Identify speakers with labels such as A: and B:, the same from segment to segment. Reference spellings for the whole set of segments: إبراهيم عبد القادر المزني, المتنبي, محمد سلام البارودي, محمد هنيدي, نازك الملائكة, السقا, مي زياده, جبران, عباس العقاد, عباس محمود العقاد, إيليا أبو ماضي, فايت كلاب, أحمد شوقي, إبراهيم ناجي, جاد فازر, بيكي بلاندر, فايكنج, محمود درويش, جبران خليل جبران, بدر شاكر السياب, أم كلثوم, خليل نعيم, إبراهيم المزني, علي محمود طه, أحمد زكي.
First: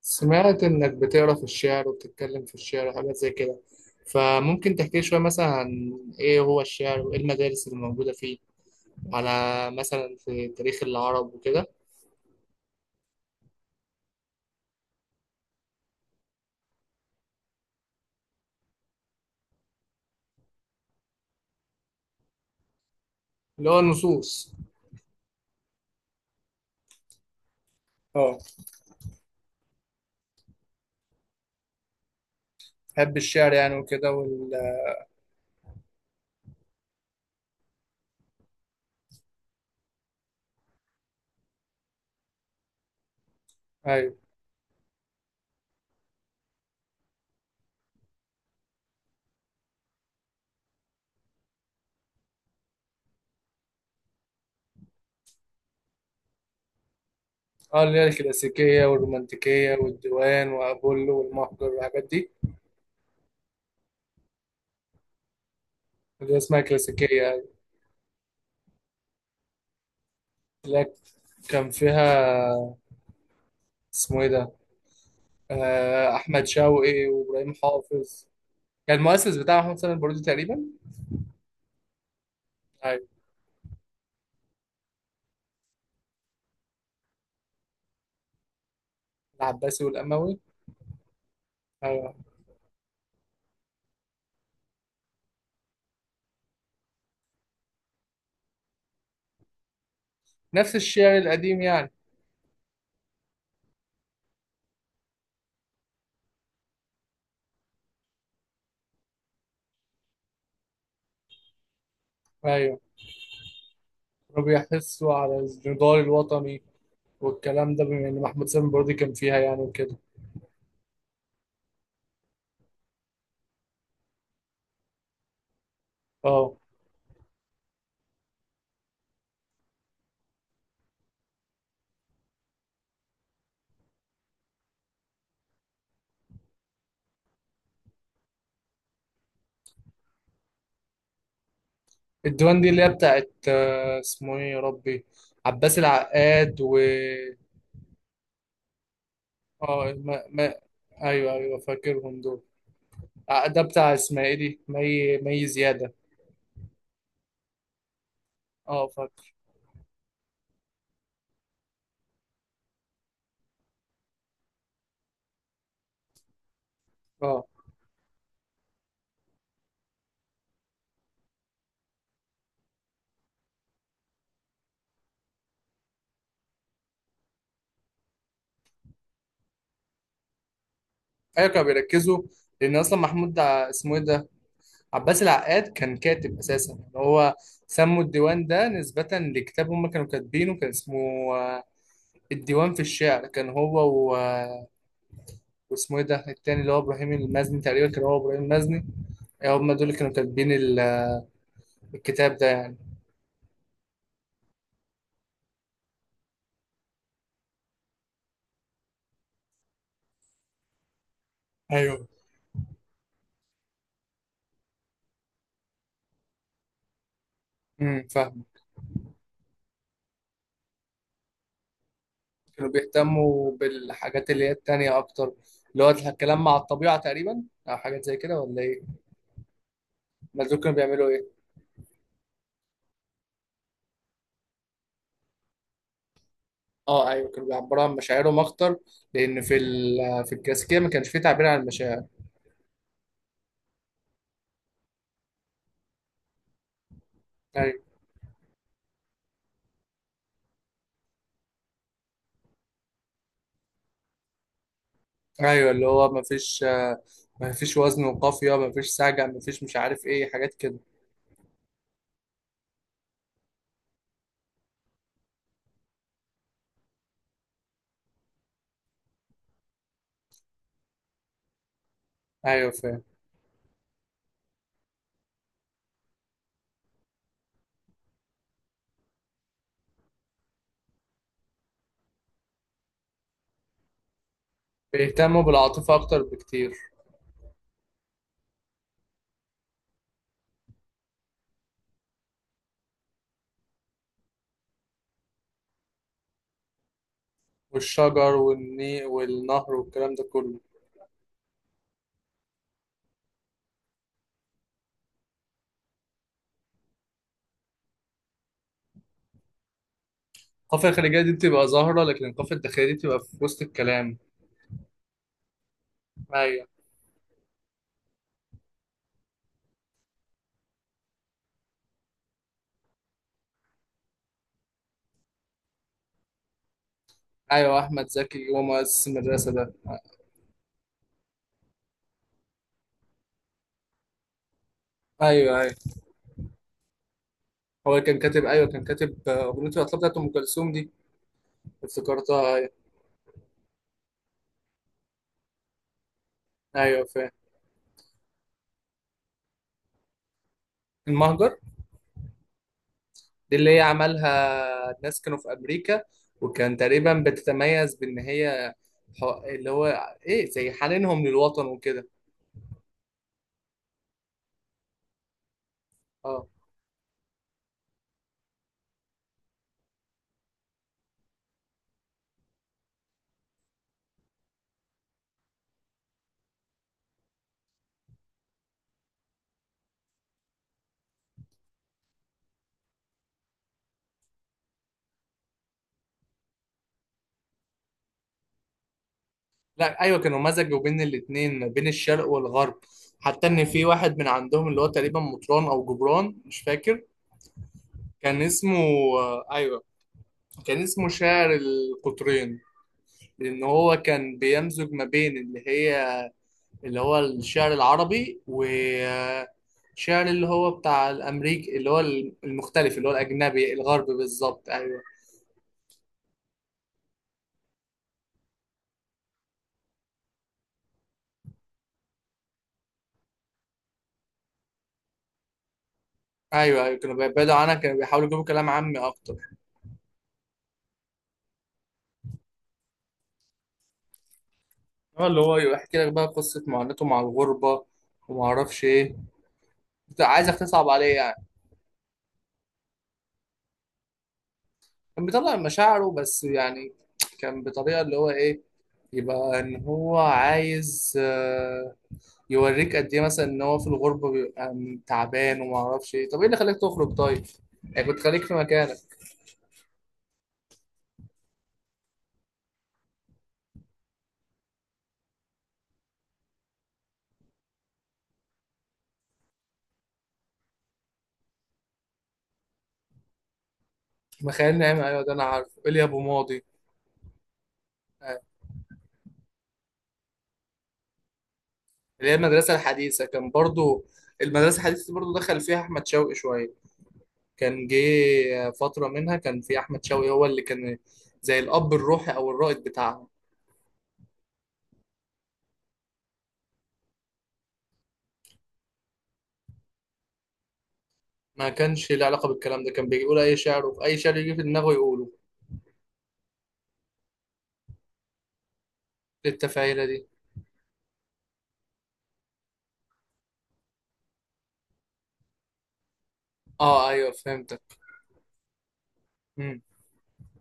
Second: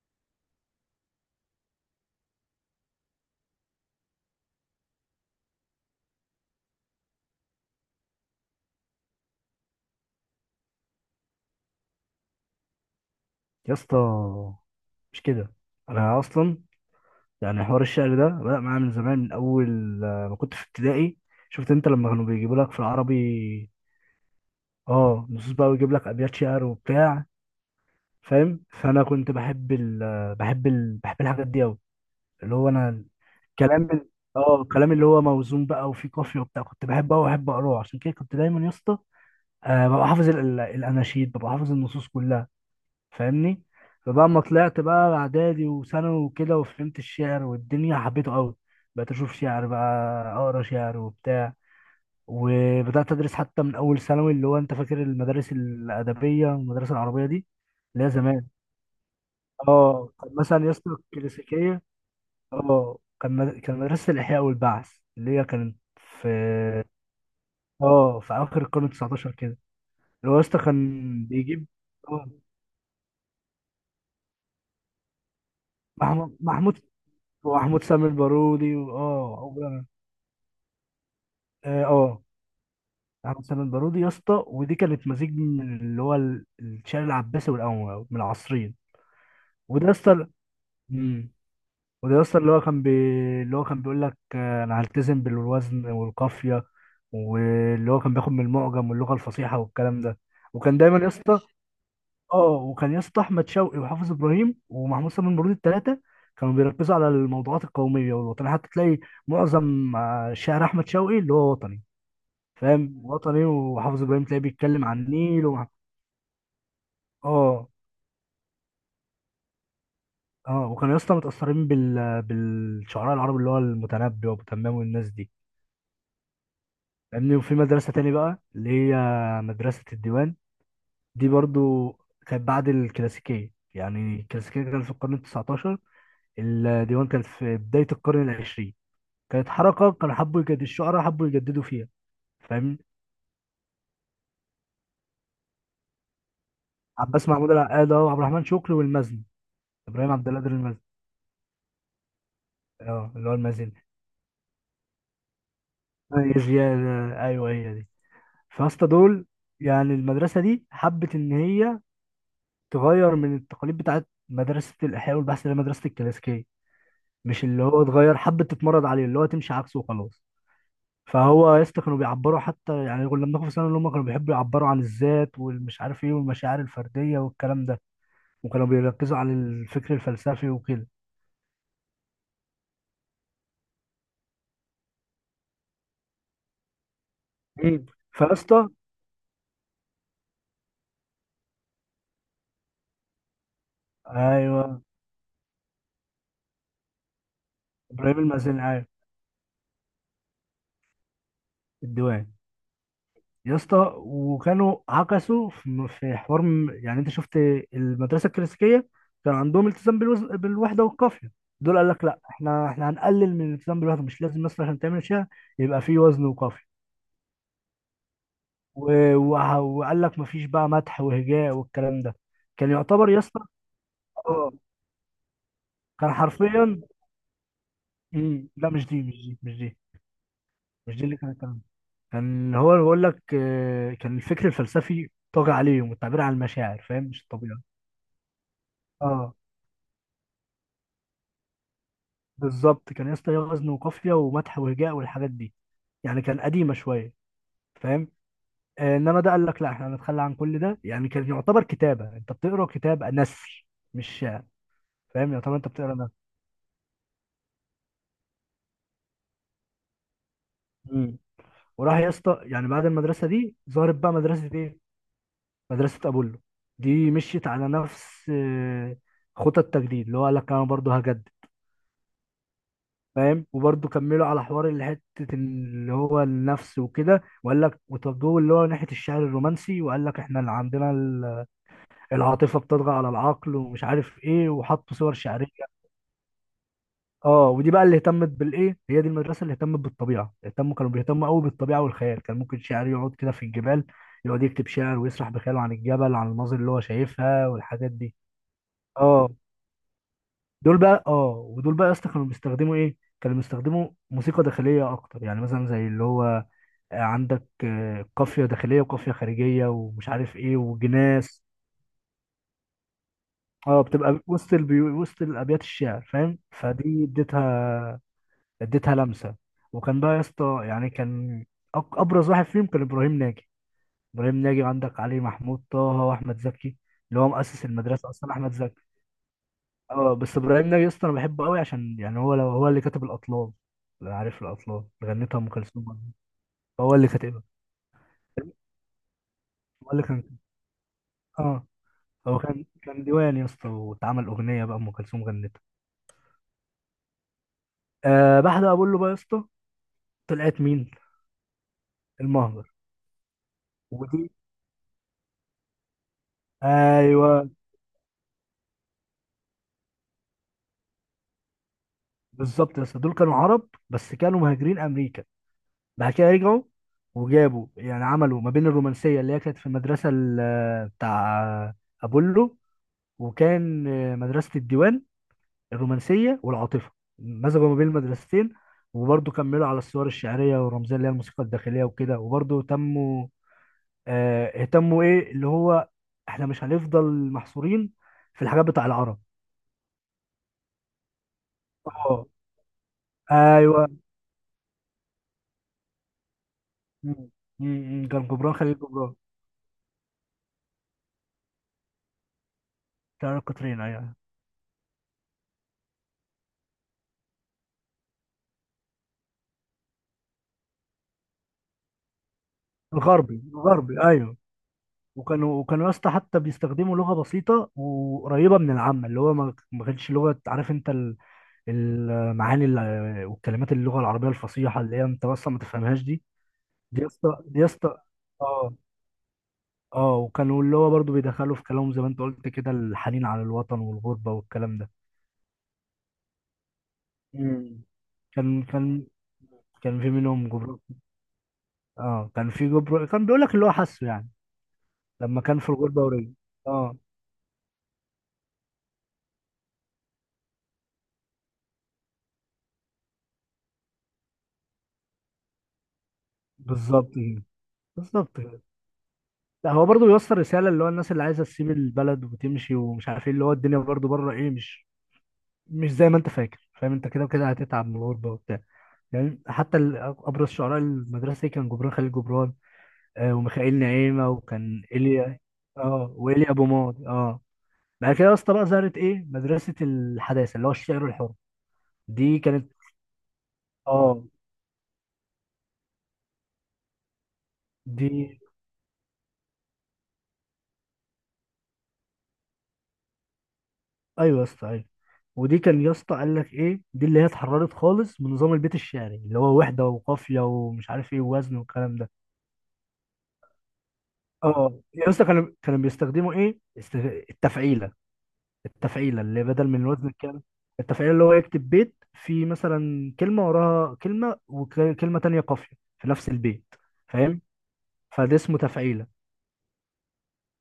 A: سمعت إنك بتقرا في الشعر وبتتكلم في الشعر وحاجات زي كده، فممكن تحكي لي شوية مثلا عن إيه هو الشعر وإيه المدارس اللي موجودة فيه، على مثلا في تاريخ العرب وكده.
B: يا اسطى، مش كده. انا اصلا يعني حوار الشعر ده بدأ معايا من زمان، من اول ما كنت في ابتدائي. شفت انت لما كانوا بيجيبوا لك في
A: اللي
B: العربي؟
A: هو النصوص.
B: اه، نصوص بقى، ويجيب لك ابيات شعر وبتاع،
A: اه،
B: فاهم؟ فانا كنت بحب ال آه، بحب ال بحب الحاجات دي قوي، اللي هو انا
A: بحب الشعر يعني
B: الكلام ال-
A: وكده وال...
B: اه الكلام اللي هو موزون بقى وفيه قافيه وبتاع، كنت بحبه قوي واحب اقراه. عشان كده كنت دايما يا اسطى ببقى حافظ الاناشيد، ببقى حافظ النصوص كلها. فاهمني؟
A: أيوة.
B: فبقى ما طلعت بقى اعدادي وثانوي وكده، وفهمت الشعر والدنيا حبيته قوي. بقيت اشوف شعر بقى، اقرا شعر وبتاع. وبدات ادرس حتى من اول ثانوي. اللي هو انت فاكر المدارس الادبيه والمدارس العربيه دي،
A: اه، اللي
B: اللي
A: هي
B: هي زمان؟
A: الكلاسيكية والرومانتيكية
B: اه كان
A: والديوان
B: مثلا يا اسطى
A: وأبولو والمهجر
B: الكلاسيكيه،
A: والحاجات دي.
B: اه كان مدرسه الاحياء والبعث، اللي هي كانت في،
A: اللي هي اسمها كلاسيكية، أيوة.
B: اه في اخر القرن ال 19 كده. اللي هو يا اسطى
A: اللي
B: كان بيجيب
A: كان
B: اه
A: فيها اسمه إيه ده،
B: محمود
A: أحمد
B: محمود
A: شوقي وإبراهيم
B: ومحمود سامي
A: حافظ.
B: البارودي،
A: كان
B: واه
A: المؤسس بتاعه محمد سلام البارودي تقريبا.
B: اه آه،
A: ايوه،
B: احمد سامي البارودي يا اسطى. ودي كانت مزيج من اللي هو الشعر العباسي والقومي من العصرين.
A: العباسي
B: وده يا اسطى،
A: والاموي.
B: امم
A: ايوه،
B: وده يا اسطى اللي هو كان بيقول لك: انا هلتزم بالوزن والقافيه، واللي هو كان بياخد من المعجم واللغه الفصيحه والكلام ده.
A: نفس
B: وكان دايما يا
A: الشعر
B: اسطى
A: القديم يعني.
B: اه وكان يا اسطى احمد شوقي وحافظ ابراهيم ومحمود سامي البارودي الثلاثه كانوا بيركزوا على الموضوعات القوميه والوطنيه، حتى تلاقي معظم شعر احمد شوقي اللي هو وطني،
A: ايوه،
B: فاهم؟ وطني. وحافظ ابراهيم تلاقيه
A: كانوا
B: بيتكلم عن
A: بيحسوا على
B: النيل ومع...
A: النضال الوطني
B: اه
A: والكلام ده، بما ان محمد سلام البارودي كان فيها يعني وكده.
B: اه وكانوا يا اسطى متأثرين بالشعراء العرب، اللي هو المتنبي وابو تمام والناس دي،
A: اه،
B: فاهمني؟ وفي مدرسة تاني بقى، اللي هي مدرسة الديوان. دي برضو كانت بعد الكلاسيكية. يعني الكلاسيكية كانت في القرن التسعتاشر، الديوان كانت في بداية القرن العشرين. كانت حركة، كانوا حبوا يجددوا، الشعراء حبوا يجددوا فيها،
A: الديوان دي
B: فاهمني؟
A: اللي هي بتاعت اسمه ايه يا ربي، عباس العقاد و...
B: عباس محمود العقاد وعبد الرحمن شكري والمزني،
A: اه،
B: ابراهيم
A: ما...
B: عبد القادر
A: ما...
B: المزني.
A: ايوه ايوه، فاكرهم دول.
B: اه اللي هو
A: ده
B: المزني.
A: بتاع اسمها ايه دي، مي زياده.
B: هي زيادة، أيوه هي دي.
A: اه
B: فاسطى دول،
A: فاكر.
B: يعني المدرسة دي حبت إن هي تغير من التقاليد بتاعت مدرسة الإحياء والبحث، اللي هي مدرسة الكلاسيكية.
A: اه
B: مش اللي هو اتغير، حبت تتمرد عليه، اللي هو تمشي عكسه وخلاص. فهو يا اسطى كانوا بيعبروا، حتى يعني كنا بناخد في ثانوي اللي هم كانوا بيحبوا يعبروا عن الذات والمش عارف ايه والمشاعر الفردية والكلام ده. وكانوا بيركزوا على الفكر الفلسفي وكده.
A: ايوه، كانوا بيركزوا. لان اصلا محمود ده اسمه ايه ده، عباس العقاد كان كاتب اساسا يعني هو.
B: مين؟
A: سموا
B: فيا
A: الديوان ده
B: اسطى،
A: نسبة لكتاب هم كانوا كاتبينه، كان اسمه آه، الديوان في الشعر كان هو، و... آه،
B: ايوه.
A: واسمه ايه ده التاني، اللي هو ابراهيم المزني تقريبا، كان هو
B: ابراهيم
A: ابراهيم
B: المازني، ايوه.
A: المزني. هم دول اللي كانوا كاتبين
B: الديوان.
A: الكتاب ده يعني.
B: يا اسطى وكانوا عكسوا في حوار يعني انت شفت المدرسه الكلاسيكيه، كان عندهم التزام بالوحده والقافيه. دول قال لك:
A: ايوه.
B: لا، احنا هنقلل من الالتزام بالوحده، مش لازم مثلا عشان تعمل شيء يبقى فيه وزن وقافيه.
A: فاهم.
B: و... وقال لك مفيش بقى مدح وهجاء والكلام ده.
A: كانوا
B: كان يعتبر يا اسطى،
A: بيهتموا بالحاجات اللي هي
B: اه
A: التانية اكتر. اللي هو
B: كان
A: الكلام مع
B: حرفيا
A: الطبيعة تقريبا او حاجات زي كده ولا
B: لا،
A: ايه؟
B: مش دي، مش دي، مش دي.
A: ما دول كانوا
B: مش دي
A: بيعملوا
B: اللي كان
A: ايه؟
B: الكلام ده. كان هو بيقول لك: كان الفكر الفلسفي طاغي عليهم والتعبير عن المشاعر، فاهم؟
A: اه
B: مش
A: ايوه، كانوا
B: الطبيعي.
A: بيعبروا عن مشاعرهم اكتر.
B: اه،
A: لان في في الكلاسيكيه ما كانش فيه تعبير عن المشاعر.
B: بالظبط. كان يا اسطى ليه وزن وقافيه ومدح وهجاء والحاجات دي، يعني كان قديمه شويه،
A: ايوه.
B: فاهم؟ انما ده قال لك: لا، احنا هنتخلى عن كل ده. يعني كان يعتبر كتابه، انت بتقرا كتاب نثر مش شعر، فاهم؟ يعتبر انت
A: ايوه اللي
B: بتقرا
A: هو
B: نثر.
A: ما فيش، ما فيش وزن وقافيه، ما فيش سجع، ما فيش مش عارف ايه حاجات كده.
B: مم. وراح يا اسطى يعني بعد المدرسه دي ظهرت بقى مدرسه ايه؟ مدرسه ابولو. دي مشيت على نفس خطى التجديد، اللي هو قال لك: انا برضه هجدد،
A: ايوه فاهم.
B: فاهم؟ وبرضه كملوا على حوار اللي حته، اللي هو النفس وكده، وقال لك وتوجهوا اللي هو ناحيه الشعر الرومانسي، وقال لك: احنا اللي عندنا العاطفه بتطغى على العقل ومش عارف ايه، وحطوا صور
A: بيهتموا
B: شعريه.
A: بالعاطفه اكتر بكتير.
B: اه ودي بقى اللي اهتمت بالايه، هي دي المدرسه اللي اهتمت بالطبيعه، كانوا بيهتموا قوي بالطبيعه والخيال. كان ممكن شاعر يقعد كده في الجبال، يقعد يكتب شعر ويسرح بخياله عن الجبل، عن المناظر اللي هو شايفها والحاجات دي.
A: والشجر والني
B: اه
A: والنهر والكلام ده كله.
B: دول بقى اه ودول بقى يا اسطى كانوا بيستخدموا ايه؟ كانوا بيستخدموا موسيقى داخليه اكتر، يعني مثلا زي اللي هو عندك قافية داخلية وقافية خارجية ومش عارف ايه
A: القافيه الخارجيه دي
B: وجناس.
A: بتبقى ظاهره، لكن القافيه الداخليه دي بتبقى في وسط
B: اه،
A: الكلام.
B: بتبقى وسط وسط الابيات الشعر، فاهم؟
A: ايوه.
B: فدي اديتها، اديتها لمسة. وكان بقى يا اسطى، يعني كان ابرز واحد فيهم كان ابراهيم ناجي. ابراهيم ناجي، وعندك علي محمود طه واحمد زكي، اللي هو مؤسس
A: ايوه، احمد
B: المدرسة اصلا
A: زكي
B: احمد
A: هو
B: زكي.
A: مؤسس المدرسه ده.
B: اه، بس ابراهيم ناجي يا اسطى انا بحبه قوي، عشان يعني هو، لو هو اللي كاتب الاطلال. لو عارف الاطلال اللي غنتها ام
A: ايوه ايوه،
B: كلثوم. هو اللي كاتبها.
A: هو كان كاتب، ايوه كان كاتب اغنيه
B: هو
A: الاطلال
B: اللي
A: بتاعت
B: كان
A: ام كلثوم دي.
B: اه هو
A: افتكرتها
B: كان،
A: أيوة.
B: ديوان يا اسطى، واتعمل اغنيه بقى، ام كلثوم غنتها.
A: ايوه فاهم.
B: بعد ما بقول له بقى يا اسطى، طلعت مين؟
A: المهجر
B: المهجر.
A: دي اللي هي
B: ودي،
A: عملها الناس كانوا في امريكا. وكان تقريبا
B: ايوه.
A: بتتميز بان هي اللي هو ايه، زي حنينهم للوطن وكده.
B: بالظبط يا اسطى، دول كانوا عرب بس كانوا مهاجرين امريكا، بعد كده
A: اه
B: رجعوا. وجابوا يعني عملوا ما بين الرومانسيه اللي هي كانت في المدرسه بتاع ابولو، وكان مدرسه الديوان، الرومانسيه والعاطفه. مزجوا ما بين المدرستين، وبرضه كملوا على الصور الشعريه والرمزيه، اللي هي الموسيقى الداخليه وكده. وبرضه تموا آه، اهتموا ايه، اللي هو: احنا مش هنفضل محصورين في الحاجات بتاع العرب.
A: لا ايوه، كانوا مزجوا بين الاتنين، بين
B: اه
A: الشرق والغرب. حتى ان في
B: ايوه.
A: واحد من عندهم اللي هو تقريبا مطران او جبران مش فاكر
B: مم. مم. كان
A: كان
B: جبران
A: اسمه.
B: خليل جبران،
A: ايوه، كان اسمه شاعر القطرين.
B: بتاع
A: لان
B: القطرين
A: هو
B: ايوه.
A: كان بيمزج ما بين اللي هي، اللي هو الشعر العربي وشعر اللي هو بتاع الأمريكي، اللي هو المختلف، اللي هو
B: الغربي،
A: الأجنبي
B: الغربي
A: الغربي
B: ايوه.
A: بالظبط، أيوه.
B: وكانوا يا اسطى حتى بيستخدموا لغه بسيطه وقريبه من العامه، اللي هو ما كانتش لغه، عارف انت المعاني والكلمات اللغه العربيه الفصيحه اللي هي انت اصلا ما تفهمهاش دي.
A: أيوه أيوه، كانوا بيبعدوا
B: دي يا
A: عنك، كانوا
B: اسطى،
A: بيحاولوا يجيبوا كلام
B: اه
A: عامي أكتر.
B: اه وكانوا اللي هو برضو بيدخلوا في كلامهم زي ما انت قلت كده: الحنين على الوطن والغربة والكلام ده.
A: هو اللي هو يحكي لك بقى قصة معاناته مع
B: مم.
A: الغربة وما
B: كان
A: أعرفش
B: كان
A: إيه.
B: كان في منهم
A: عايزك
B: جبران.
A: تصعب عليه يعني.
B: اه كان في جبران كان بيقول لك اللي هو حاسه، يعني
A: كان
B: لما
A: بيطلع
B: كان في الغربة
A: مشاعره
B: ورجع.
A: بس يعني.
B: اه،
A: كان بطريقة اللي هو إيه، يبقى إن هو عايز يوريك قد ايه مثلا ان هو في الغربه بيبقى تعبان وما اعرفش ايه، طب ايه اللي خلاك
B: بالظبط
A: تخرج
B: كده.
A: طيب، يعني كنت
B: بالظبط
A: خليك في
B: كده.
A: مكانك.
B: لا، هو برضو بيوصل رسالة، اللي هو الناس اللي عايزة تسيب البلد وتمشي ومش عارف ايه، اللي هو الدنيا برضو بره ايه، مش زي ما انت فاكر، فاهم؟ انت كده وكده هتتعب من الغربة وبتاع. يعني حتى ابرز شعراء المدرسة دي كان جبران خليل جبران، وميخائيل نعيمة،
A: مخيل
B: وكان
A: نعيم، ايوه ده
B: إيليا.
A: انا عارفه، ايليا
B: اه
A: ابو
B: وإيليا
A: ماضي.
B: أبو ماضي. اه بعد كده يا
A: آه،
B: اسطى بقى ظهرت ايه؟ مدرسة الحداثة، اللي هو الشعر الحر.
A: اللي هي
B: دي كانت،
A: المدرسه الحديثه كان برضو.
B: اه،
A: المدرسه الحديثه دي برضو دخل فيها احمد شوقي شويه. كان
B: دي،
A: جه فتره منها، كان في احمد شوقي هو اللي كان زي الاب الروحي او الرائد بتاعها.
B: ايوه يا اسطى، ايوه. ودي كان يا اسطى قال لك ايه: دي اللي هي اتحررت خالص من نظام البيت الشعري، اللي هو وحدة وقافية ومش عارف ايه ووزن
A: ما
B: والكلام ده.
A: كانش له علاقه بالكلام ده، كان بيجي يقول اي شعر، وفي اي شعر يجي في
B: اه،
A: دماغه
B: يا اسطى
A: يقوله.
B: كانوا بيستخدموا ايه؟ التفعيلة. التفعيلة اللي
A: إيه
B: بدل من
A: التفاهيله
B: وزن
A: دي؟
B: الكلمة. التفعيلة اللي هو يكتب بيت، في مثلا كلمة وراها كلمة وكلمة تانية قافية في نفس البيت،
A: اه ايوه
B: فاهم؟
A: فهمتك.
B: فده اسمه تفعيلة.
A: امم.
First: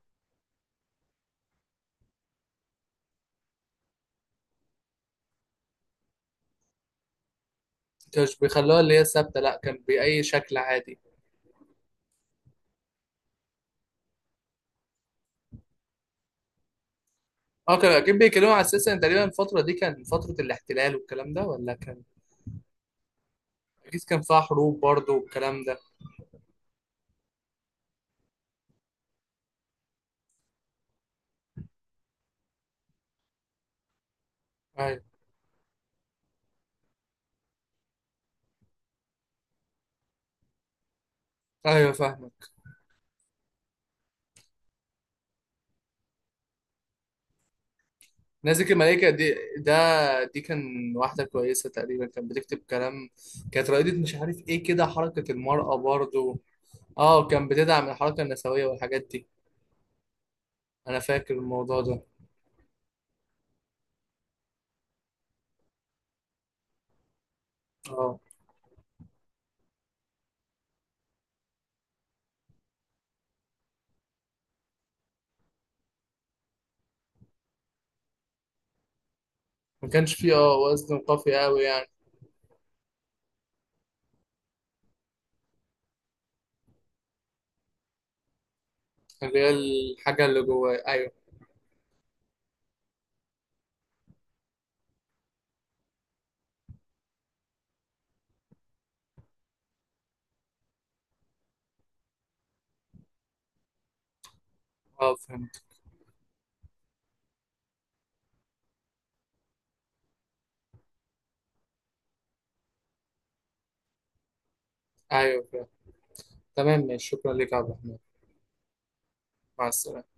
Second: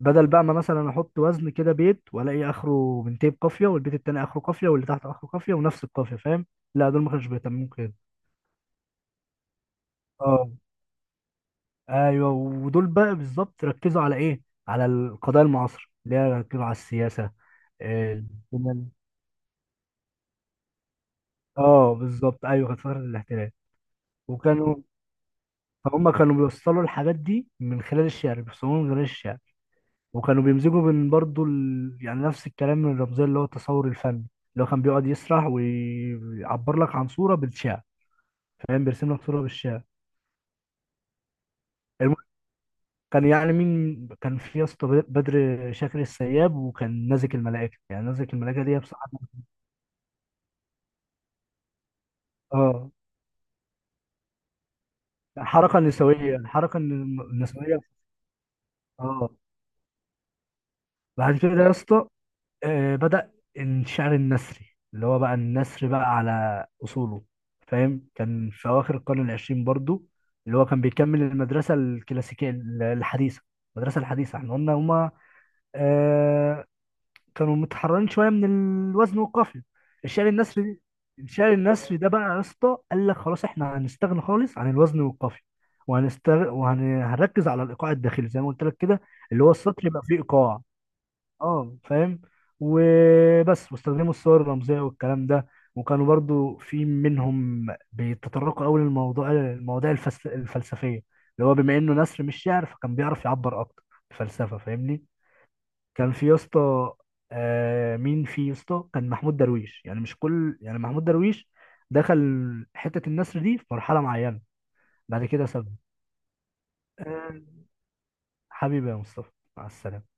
B: بدل بقى ما مثلا احط وزن كده، بيت والاقي اخره بنتين قافية، والبيت التاني اخره قافية، واللي تحت اخره قافية، ونفس القافية، فاهم؟ لا، دول ما كانوش بيهتموا كده.
A: كانش بيخلوها اللي هي ثابته، لا كان باي
B: اه
A: شكل عادي.
B: ايوه. ودول بقى بالظبط ركزوا على ايه؟ على القضايا المعاصرة اللي هي ركزوا على السياسة.
A: اه كانوا
B: آه،
A: اكيد بيتكلموا على اساس
B: الدنيا-
A: ان تقريبا الفتره دي كان فتره الاحتلال والكلام ده، ولا
B: اه
A: كان؟
B: بالظبط، ايوه. كانت فترة الاحتلال،
A: اكيد كان فيها
B: وكانوا
A: حروب برضه والكلام ده.
B: فهم كانوا بيوصلوا الحاجات دي من خلال الشعر، بيوصلوها من خلال الشعر. وكانوا بيمزجوا بين برضو يعني نفس الكلام من الرمزية، اللي هو التصور الفني، اللي هو كان
A: ايوه.
B: بيقعد يسرح ويعبر لك عن صورة بالشعر، فاهم؟ بيرسم لك صورة بالشعر.
A: ايوه
B: الم...
A: فاهمك.
B: كان يعني مين كان في يا اسطى؟ بدر شاكر السياب، وكان نازك الملائكة. يعني نازك الملائكة
A: نازك
B: دي بصراحة،
A: الملائكه دي ده، دي كان، واحده كويسه تقريبا كانت بتكتب
B: اه،
A: كلام. كانت رائده مش عارف ايه كده، حركه المراه
B: حركة نسوية
A: برضه.
B: الحركة
A: اه كان
B: النسوية.
A: بتدعم الحركه النسويه والحاجات دي.
B: اه
A: انا فاكر
B: بعد كده يا
A: الموضوع ده.
B: اسطى بدأ الشعر النثري، اللي هو بقى النثر بقى على أصوله، فاهم؟
A: اه
B: كان في أواخر القرن العشرين برضو، اللي هو كان بيكمل المدرسة الكلاسيكية الحديثة. المدرسة الحديثة احنا قلنا هما آه كانوا متحررين شوية من الوزن والقافية.
A: ما كانش
B: الشعر
A: فيه اه
B: النثري
A: وزن قافي
B: الشعر
A: قوي يعني.
B: النثري ده بقى يا اسطى قال لك: خلاص احنا هنستغنى خالص عن الوزن والقافية، وهنركز على الإيقاع الداخلي زي ما قلت لك كده،
A: اللي
B: اللي
A: هي
B: هو السطر يبقى فيه
A: الحاجه اللي
B: إيقاع.
A: جواه، ايوه.
B: اه فاهم؟ وبس. واستخدموا الصور الرمزيه والكلام ده، وكانوا برضو في منهم بيتطرقوا قوي المواضيع الفلسفيه، اللي هو بما انه نثر مش شعر فكان بيعرف يعبر اكتر بفلسفه، فاهمني؟
A: اه فهمت.
B: كان في يا اسطى آه مين في يا اسطى؟ كان محمود درويش. يعني مش كل يعني محمود درويش دخل حته النثر دي في مرحله معينه، بعد
A: ايوه
B: كده
A: فهمت.
B: سابها.
A: تمام ماشي، شكرا
B: آه
A: لك يا عبد الرحمن.
B: حبيبي يا مصطفى، مع
A: مع
B: السلامه.
A: السلامه.